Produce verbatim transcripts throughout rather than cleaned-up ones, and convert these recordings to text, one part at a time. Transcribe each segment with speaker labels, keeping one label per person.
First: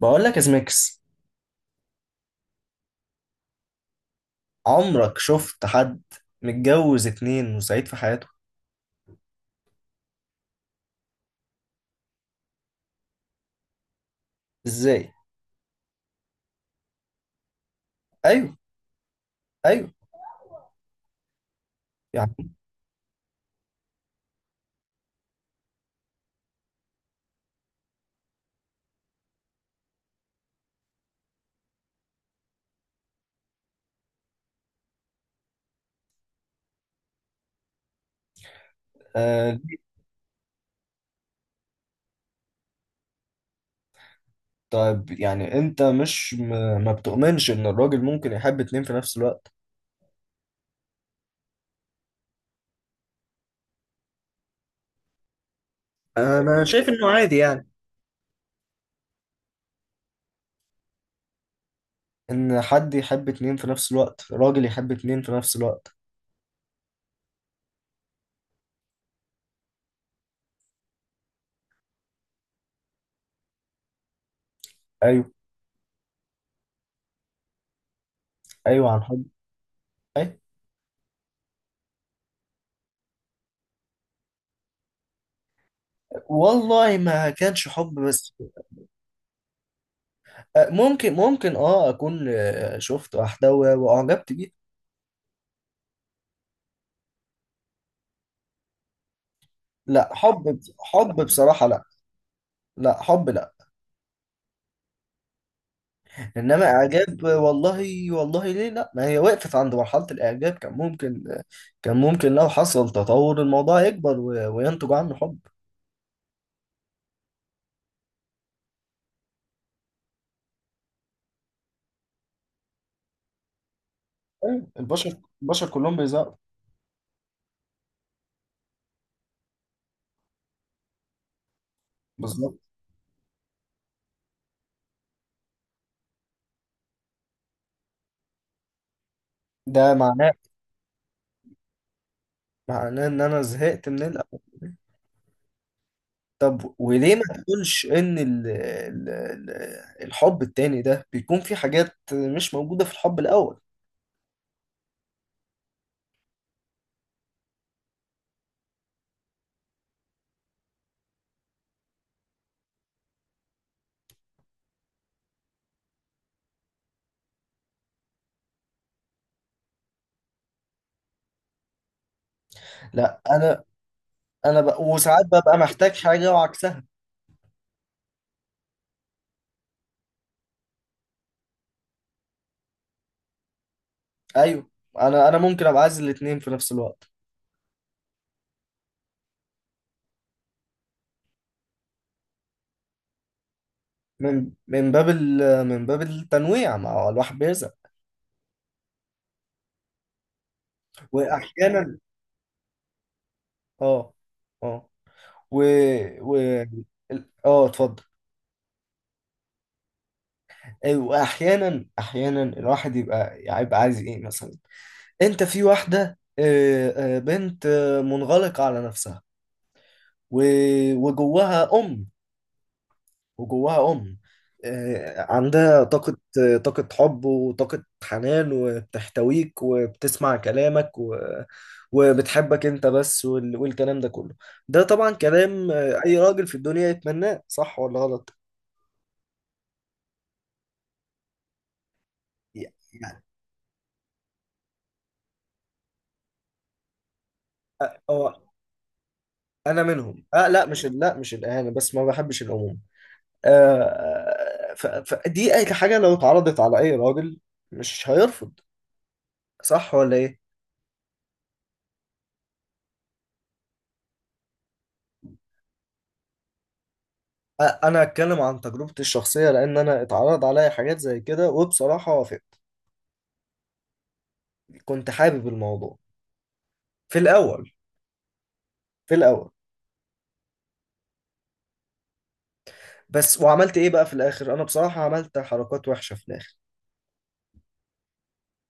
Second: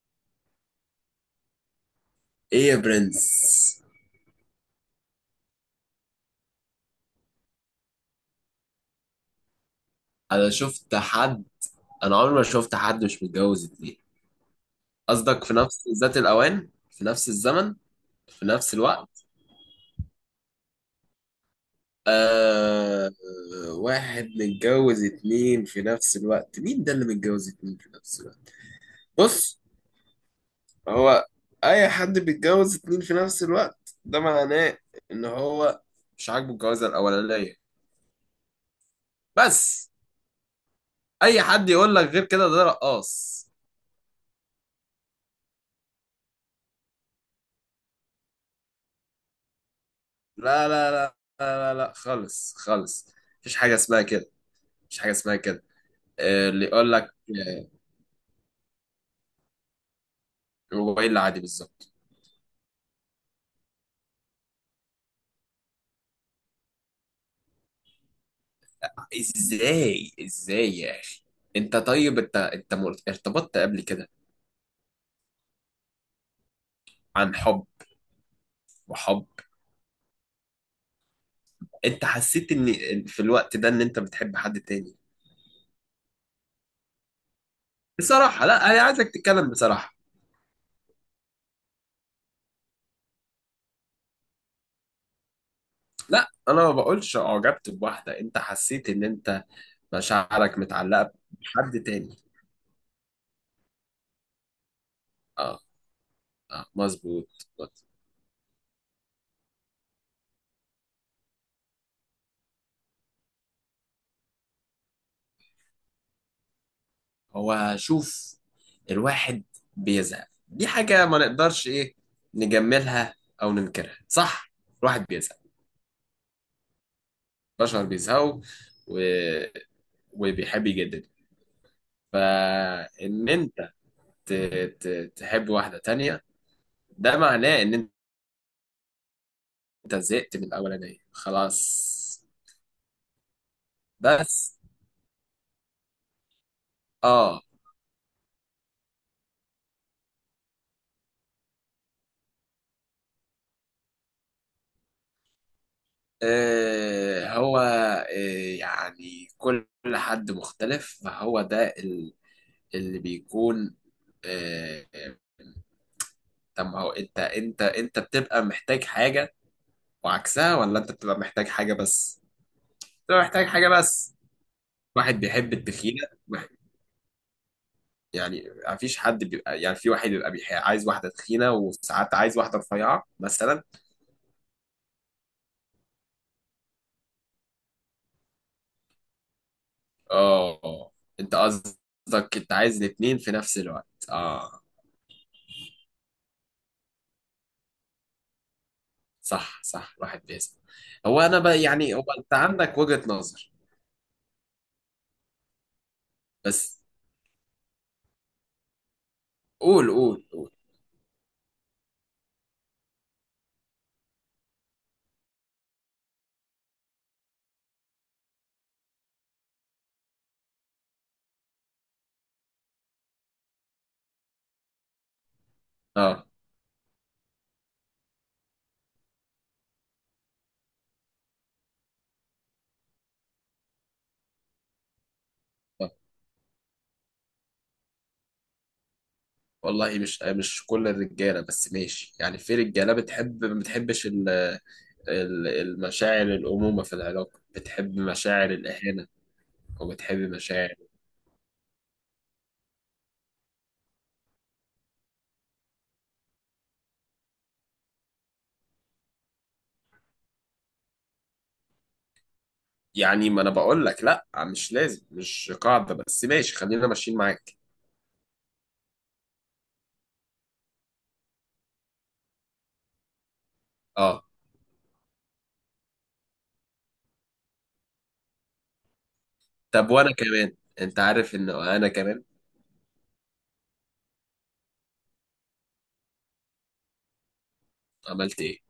Speaker 1: بقول لك يا زميكس،
Speaker 2: ايه يا برنس.
Speaker 1: عمرك شفت حد متجوز اتنين وسعيد في حياته؟
Speaker 2: انا شفت حد انا عمري ما شفت حد مش متجوز اتنين.
Speaker 1: ازاي؟
Speaker 2: قصدك في نفس ذات الاوان، في نفس الزمن، في
Speaker 1: ايوه.
Speaker 2: نفس الوقت.
Speaker 1: ايوه. يعني.
Speaker 2: آه... واحد متجوز اتنين في نفس الوقت؟ مين ده اللي متجوز اتنين في نفس الوقت؟ بص، هو اي حد بيتجوز اتنين في نفس الوقت ده معناه ان هو مش عاجبه الجوازة الاولانية،
Speaker 1: آه
Speaker 2: بس. اي حد يقول لك غير كده ده رقاص.
Speaker 1: طيب، يعني انت مش م... ما بتؤمنش ان الراجل ممكن يحب اتنين في نفس الوقت؟
Speaker 2: لا لا لا، لا لا لا، خالص خالص. مفيش حاجة اسمها كده. مفيش حاجة اسمها كده. آه،
Speaker 1: انا
Speaker 2: اللي
Speaker 1: شايف
Speaker 2: يقول لك
Speaker 1: انه عادي،
Speaker 2: آه،
Speaker 1: يعني
Speaker 2: الموبايل عادي بالظبط؟
Speaker 1: ان حد يحب اتنين في نفس الوقت، راجل يحب اتنين في نفس الوقت.
Speaker 2: ازاي ازاي يا اخي؟ انت طيب، انت انت مر- ارتبطت قبل كده
Speaker 1: ايوه.
Speaker 2: عن حب.
Speaker 1: ايوه، عن حب.
Speaker 2: وحب؟
Speaker 1: ايوه.
Speaker 2: انت حسيت ان إن في الوقت ده ان انت بتحب حد تاني؟
Speaker 1: والله ما كانش حب، بس
Speaker 2: بصراحة. لا، انا عايزك تتكلم بصراحة.
Speaker 1: آه، ممكن ممكن اه اكون آه، شفت واحدة و- واعجبت بيها.
Speaker 2: لا، انا ما بقولش اعجبت بواحدة، انت حسيت ان انت
Speaker 1: لا،
Speaker 2: مشاعرك
Speaker 1: حب
Speaker 2: متعلقة
Speaker 1: حب بصراحة
Speaker 2: بحد
Speaker 1: لا.
Speaker 2: تاني؟
Speaker 1: لا حب لا،
Speaker 2: اه. اه،
Speaker 1: انما اعجاب.
Speaker 2: مظبوط.
Speaker 1: والله والله ليه؟ لا، ما هي وقفت عند مرحله الاعجاب، كان ممكن، كان ممكن لو حصل تطور الموضوع يكبر و- وينتج عنه حب.
Speaker 2: هو شوف، الواحد بيزهق، دي حاجة ما نقدرش ايه، نجملها او ننكرها، صح؟
Speaker 1: أيوة،
Speaker 2: الواحد
Speaker 1: البشر،
Speaker 2: بيزهق،
Speaker 1: البشر كلهم بيزهقوا.
Speaker 2: البشر بيزهقوا، و... وبيحب يجدد،
Speaker 1: بالظبط.
Speaker 2: فان انت ت... ت... تحب واحدة تانية، ده معناه ان
Speaker 1: ده
Speaker 2: انت
Speaker 1: معناه،
Speaker 2: زهقت من الاولانية خلاص،
Speaker 1: معناه ان انا زهقت من الأول.
Speaker 2: بس.
Speaker 1: طب وليه ما
Speaker 2: اه.
Speaker 1: تقولش ان ال ال ال الحب التاني ده بيكون في حاجات مش موجوده في الحب الاول؟
Speaker 2: آه، هو آه، يعني كل حد مختلف، فهو ده ال- اللي بيكون. آه، طب ما هو انت انت انت بتبقى محتاج حاجة وعكسها، ولا انت بتبقى محتاج حاجة بس؟
Speaker 1: لا
Speaker 2: بتبقى محتاج
Speaker 1: انا.
Speaker 2: حاجة بس.
Speaker 1: انا بق...
Speaker 2: واحد
Speaker 1: وساعات
Speaker 2: بيحب
Speaker 1: ببقى محتاج
Speaker 2: التخينة
Speaker 1: حاجه
Speaker 2: واحد-
Speaker 1: وعكسها.
Speaker 2: يعني مفيش حد بيبقى، يعني في واحد بيبقى بيح- عايز واحدة تخينة، وساعات عايز واحدة رفيعة مثلا.
Speaker 1: ايوه. انا انا ممكن ابقى عايز الاتنين في نفس الوقت،
Speaker 2: اه. انت قصدك انت عايز الاتنين في نفس الوقت؟
Speaker 1: من
Speaker 2: اه.
Speaker 1: من باب ال- من باب التنويع، ما هو الواحد بيرزق.
Speaker 2: صح صح، الواحد بيسأل. هو انا بقى، يعني
Speaker 1: واحيانا،
Speaker 2: هو انت عندك وجهة نظر،
Speaker 1: اه، اه. و، و
Speaker 2: بس.
Speaker 1: ال- اه اتفضل.
Speaker 2: قول، قول، قول.
Speaker 1: أي، واحيانا، احيانا الواحد يبقى، يبقى عايز ايه مثلا؟ انت في واحده، آه، آه، بنت آه، منغلقه على نفسها و- وجواها ام، وجواها أم، آه، عندها طاقة،
Speaker 2: اه،
Speaker 1: آه، طاقة حب وطاقة حنان، وبتحتويك وبتسمع كلامك و... وبتحبك أنت بس وال... والكلام ده كله. ده طبعا كلام آه، أي راجل في الدنيا يتمناه، صح ولا غلط؟
Speaker 2: والله مش مش كل الرجاله، بس ماشي، يعني في رجاله
Speaker 1: يعني.
Speaker 2: بتحب، ما بتحبش ال- ال- المشاعر الامومه في العلاقه، بتحب
Speaker 1: أ- أه
Speaker 2: مشاعر الاهانه،
Speaker 1: أنا
Speaker 2: وبتحب
Speaker 1: منهم، أه. لا،
Speaker 2: مشاعر.
Speaker 1: مش ال- لا، مش الإهانة بس، ما بحبش العموم. آه، ف... فدي أي حاجة لو اتعرضت على أي راجل مش هيرفض، صح ولا إيه؟
Speaker 2: يعني ما انا بقول لك لا، مش لازم، مش قاعده، بس ماشي، خلينا ماشيين معاك.
Speaker 1: أ- انا هتكلم عن تجربتي الشخصيه، لان انا اتعرض عليا حاجات زي كده، وبصراحه وافقت.
Speaker 2: اه.
Speaker 1: كنت حابب الموضوع في الاول، في الاول.
Speaker 2: طب وانا كمان، انت عارف ان انا كمان
Speaker 1: بس وعملت ايه بقى في الاخر؟ انا بصراحه عملت حركات وحشه في الاخر.
Speaker 2: عملت ايه.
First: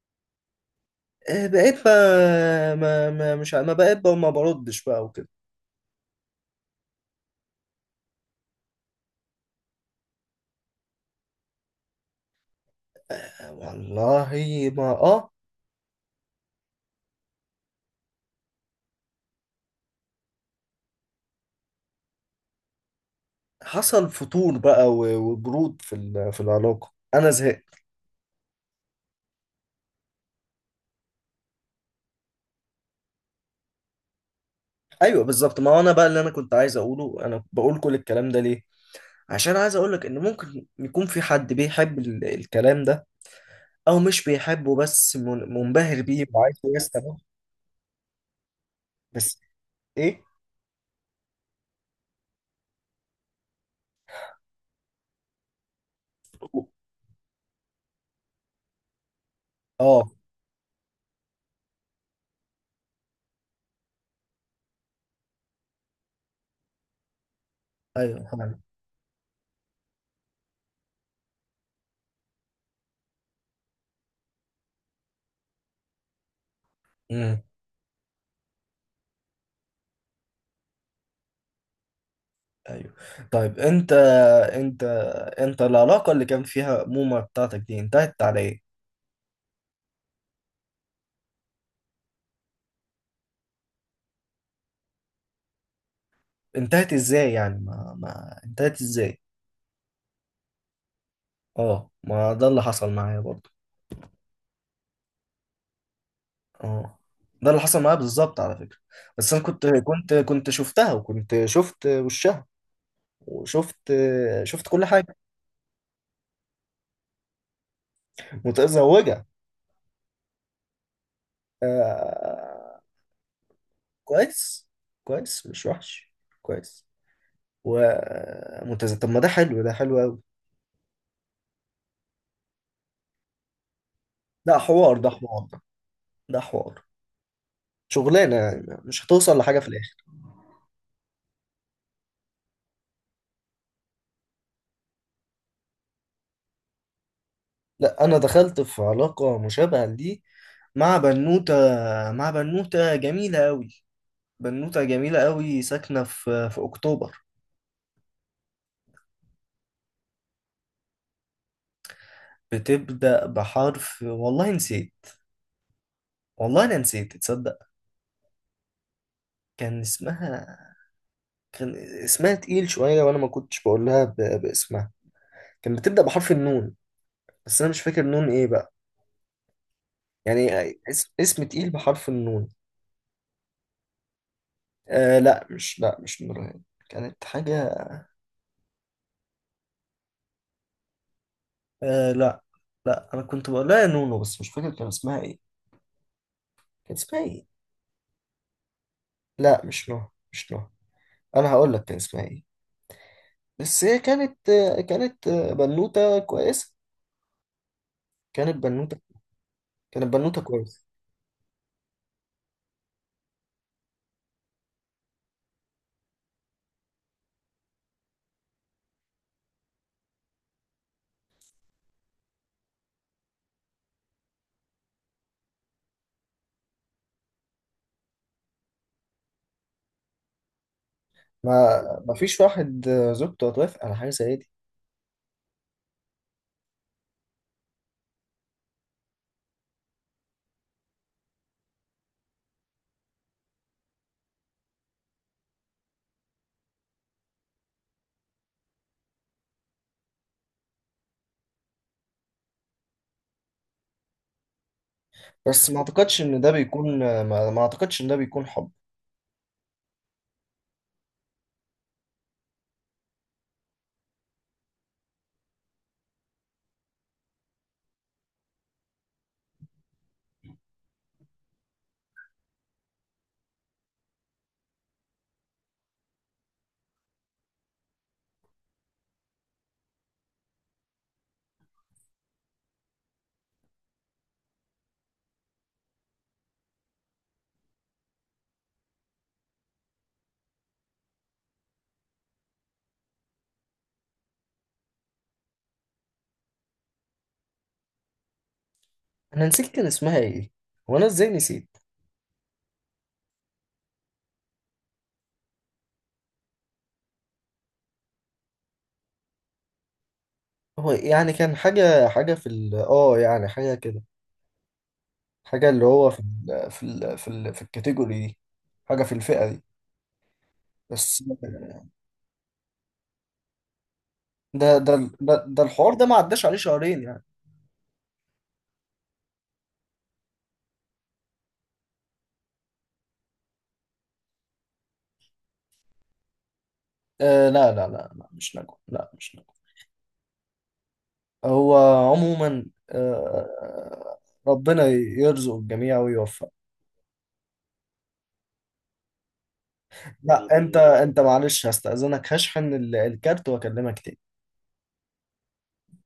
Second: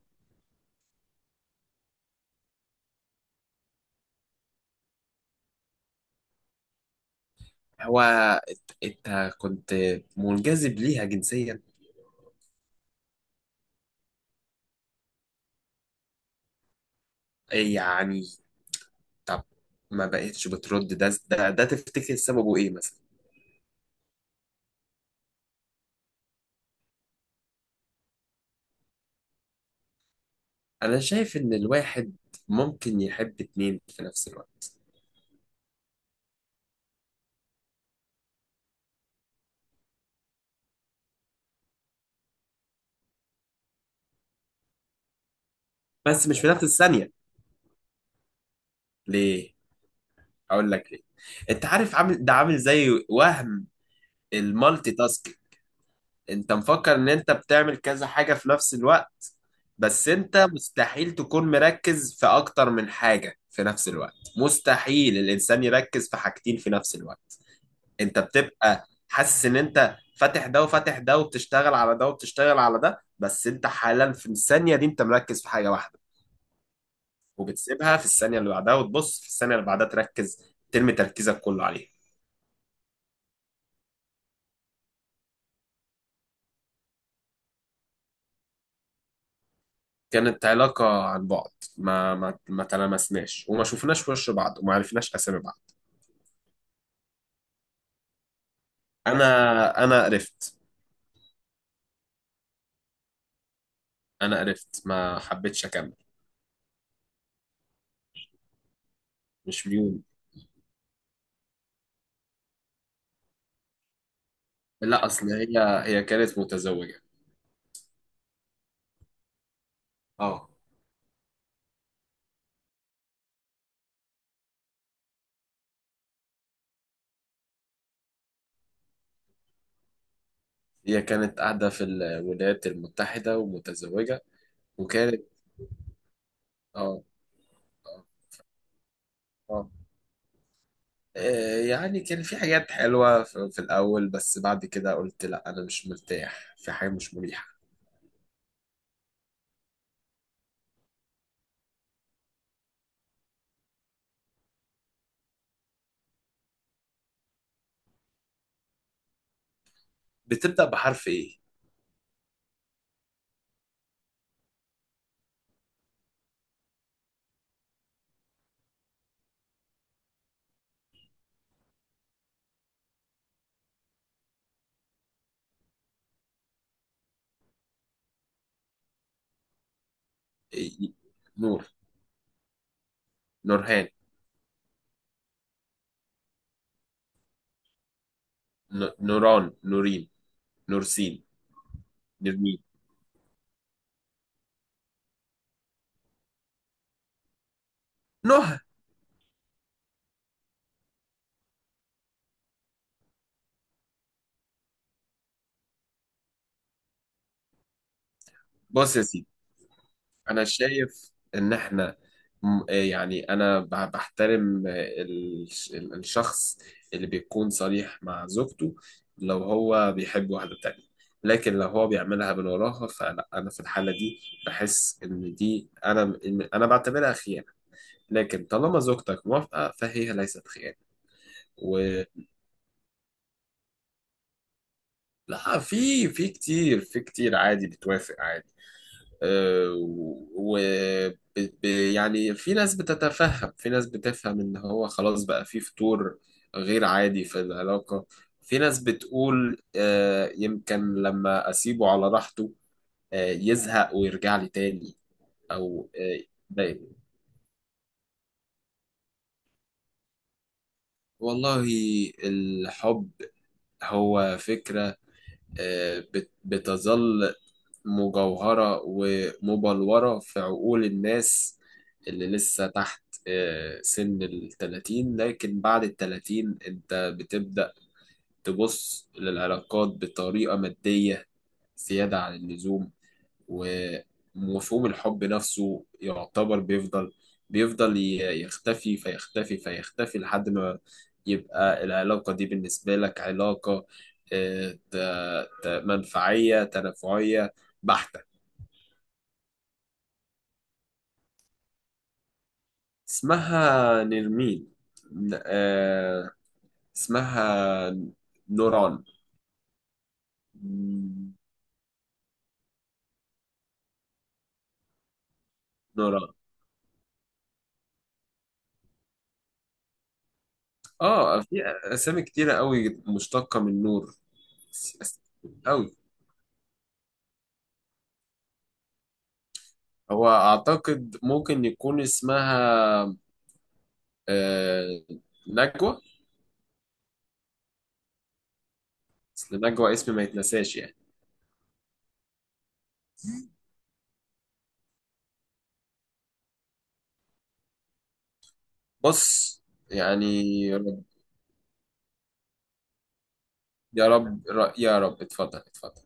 Speaker 1: آه، بقيت ما, ما, ما مش ع- ما بقيت بقى ما بردش بقى وكده.
Speaker 2: هو انت إنت كنت منجذب ليها جنسيا،
Speaker 1: آه، والله ما اه.
Speaker 2: يعني؟ طب، ما بقتش بترد ده، ده ده تفتكر سببه ايه مثلا؟
Speaker 1: حصل فتور بقى و- وبرود في ال- في العلاقه، انا زهقت.
Speaker 2: انا شايف ان الواحد ممكن يحب اتنين في نفس الوقت،
Speaker 1: ايوه بالظبط. ما هو انا بقى، اللي انا كنت عايز اقوله، انا بقول كل الكلام ده ليه عشان عايز اقولك ان ممكن يكون في حد بيحب ال- الكلام ده، او مش بيحبه بس من- منبهر بيه
Speaker 2: بس مش في
Speaker 1: وعايز
Speaker 2: نفس الثانية.
Speaker 1: يستمع. بس
Speaker 2: ليه؟
Speaker 1: ايه؟
Speaker 2: اقول لك ليه. انت عارف، عامل ده، عامل زي وهم المالتي تاسك، انت مفكر ان انت بتعمل كذا حاجة في نفس الوقت،
Speaker 1: اه.
Speaker 2: بس انت مستحيل تكون مركز في اكتر من حاجة في نفس الوقت، مستحيل الانسان يركز في حاجتين في نفس الوقت. انت
Speaker 1: ايوه فاهم.
Speaker 2: بتبقى حاسس ان انت فاتح ده وفاتح ده، وبتشتغل على ده وبتشتغل على ده، بس انت حالا في الثانية دي انت مركز في حاجة واحدة،
Speaker 1: امم.
Speaker 2: وبتسيبها في الثانية اللي بعدها، وتبص في الثانية اللي بعدها تركز، ترمي تركيزك كله عليها.
Speaker 1: ايوه. طيب انت، انت، انت العلاقه اللي كان فيها موما بتاعتك دي انتهت على ايه؟
Speaker 2: كانت علاقة عن بعد، ما ما ما تلامسناش، وما شفناش وش بعض، وما عرفناش أسامي بعض.
Speaker 1: انتهت ازاي يعني، ما ما انتهت ازاي؟
Speaker 2: أنا أنا قرفت.
Speaker 1: اه، ما ده اللي حصل معايا برضه.
Speaker 2: أنا قرفت، ما حبيتش أكمل.
Speaker 1: اه، ده اللي حصل معايا بالظبط على فكره. بس انا كنت
Speaker 2: مش ميول.
Speaker 1: كنت كنت شفتها وكنت شفت وشها، وشفت شفت كل
Speaker 2: لا،
Speaker 1: حاجه.
Speaker 2: أصل هي هي كانت متزوجة.
Speaker 1: متزوجه؟
Speaker 2: اه.
Speaker 1: آه، كويس، كويس، مش وحش، كويس وممتازة. طب ما ده حلو، ده حلو أوي.
Speaker 2: هي كانت قاعدة في الولايات المتحدة ومتزوجة،
Speaker 1: ده حوار، ده
Speaker 2: وكانت.
Speaker 1: حوار، ده ده حوار،
Speaker 2: اه. اه.
Speaker 1: شغلانة يعني مش هتوصل لحاجة في
Speaker 2: آه.
Speaker 1: الآخر.
Speaker 2: آه، يعني كان في حاجات حلوة في في الأول، بس بعد كده قلت لا، أنا مش مرتاح في حاجة مش مريحة.
Speaker 1: لا، أنا دخلت في علاقة مشابهة لدي، مع بنوتة، مع بنوتة جميلة أوي، بنوتة جميلة أوي ساكنة في في أكتوبر.
Speaker 2: بتبدأ بحرف إيه؟
Speaker 1: بتبدأ بحرف والله نسيت، والله أنا نسيت تصدق. كان اسمها، كان اسمها تقيل شوية، وأنا ما كنتش بقولها ب... باسمها. كان بتبدأ بحرف النون، بس انا مش فاكر نون ايه بقى، يعني
Speaker 2: إيه- إيه،
Speaker 1: اسم, اسم تقيل
Speaker 2: نور؟
Speaker 1: بحرف النون.
Speaker 2: نورهان؟
Speaker 1: آه لا، مش لا مش نورهان، كانت حاجة.
Speaker 2: ن- نوران؟ نورين؟ نورسين؟
Speaker 1: آه لا،
Speaker 2: نرمين؟
Speaker 1: لا، انا كنت بقول لها يا نونو، بس مش فاكر كان اسمها ايه، كان اسمها ايه.
Speaker 2: نهى؟
Speaker 1: لا مش نوح، مش نوح. انا هقول لك كان اسمها ايه، بس هي كانت، آه، كانت، آه، بنوتة كويسة، كانت
Speaker 2: بص
Speaker 1: بنوتة،
Speaker 2: يا سيدي،
Speaker 1: كانت بنوتة
Speaker 2: انا
Speaker 1: كويسة.
Speaker 2: شايف ان احنا، م- يعني انا ب- بحترم ال- ال- الشخص اللي بيكون صريح مع زوجته لو هو بيحب واحدة تانية. لكن لو هو بيعملها من وراها، فلا، انا في الحالة دي بحس ان دي، انا إن انا بعتبرها خيانة. لكن طالما زوجتك موافقة، فهي ليست خيانة. و
Speaker 1: ما ما فيش واحد آه، زوجته هتوافق على حاجة زي دي.
Speaker 2: لا، في، في كتير، في كتير عادي بتوافق عادي. آه، و ب- ب- يعني في ناس بتتفهم، في ناس بتفهم ان هو خلاص بقى في فتور، غير عادي في العلاقة. في ناس بتقول آه، يمكن لما اسيبه على راحته آه، يزهق ويرجع لي تاني.
Speaker 1: بس ما
Speaker 2: او آه،
Speaker 1: اعتقدش ان ده
Speaker 2: ده-
Speaker 1: بيكون، آه، ما, ما اعتقدش ان ده بيكون حب.
Speaker 2: والله، الحب هو فكرة آه، بت- بتظل مجوهرة ومبلورة في عقول الناس اللي لسه تحت آه، سن التلاتين، لكن بعد التلاتين انت بتبدأ تبص للعلاقات بطريقة مادية زيادة عن اللزوم، ومفهوم الحب نفسه يعتبر بيفضل، بيفضل ي- يختفي فيختفي فيختفي، لحد ما يبقى العلاقة دي بالنسبة لك علاقة آه، ت- ت- منفعية، تنافعية، بحتة.
Speaker 1: انا نسيت كان اسمها ايه، وانا ازاي نسيت؟
Speaker 2: اسمها نرمين. ن- آه، اسمها نوران.
Speaker 1: هو يعني كان حاجة، حاجة في ال اه يعني حاجة كده، حاجة اللي هو في
Speaker 2: نوران.
Speaker 1: ال في ال في ال في الكاتيجوري دي، حاجة في الفئة دي، بس.
Speaker 2: اه، في اسامي كتيرة قوي مشتقة من نور.
Speaker 1: ده، ده،
Speaker 2: أس- أس-
Speaker 1: ده, ده الحوار
Speaker 2: قوي.
Speaker 1: ده ما عداش عليه شهرين يعني.
Speaker 2: هو اعتقد ممكن يكون اسمها آه، نجوى.
Speaker 1: آه لا لا لا لا، مش نجوى، لا مش نجوى.
Speaker 2: اصل نجوى اسم ما يتنساش، يعني.
Speaker 1: هو عموما، آه، ربنا يرزق الجميع ويوفق.
Speaker 2: بص، يعني.
Speaker 1: لا انت، انت معلش، هستأذنك هشحن ال- الكارت واكلمك
Speaker 2: يا
Speaker 1: تاني.
Speaker 2: رب، يا رب. اتفضل، اتفضل.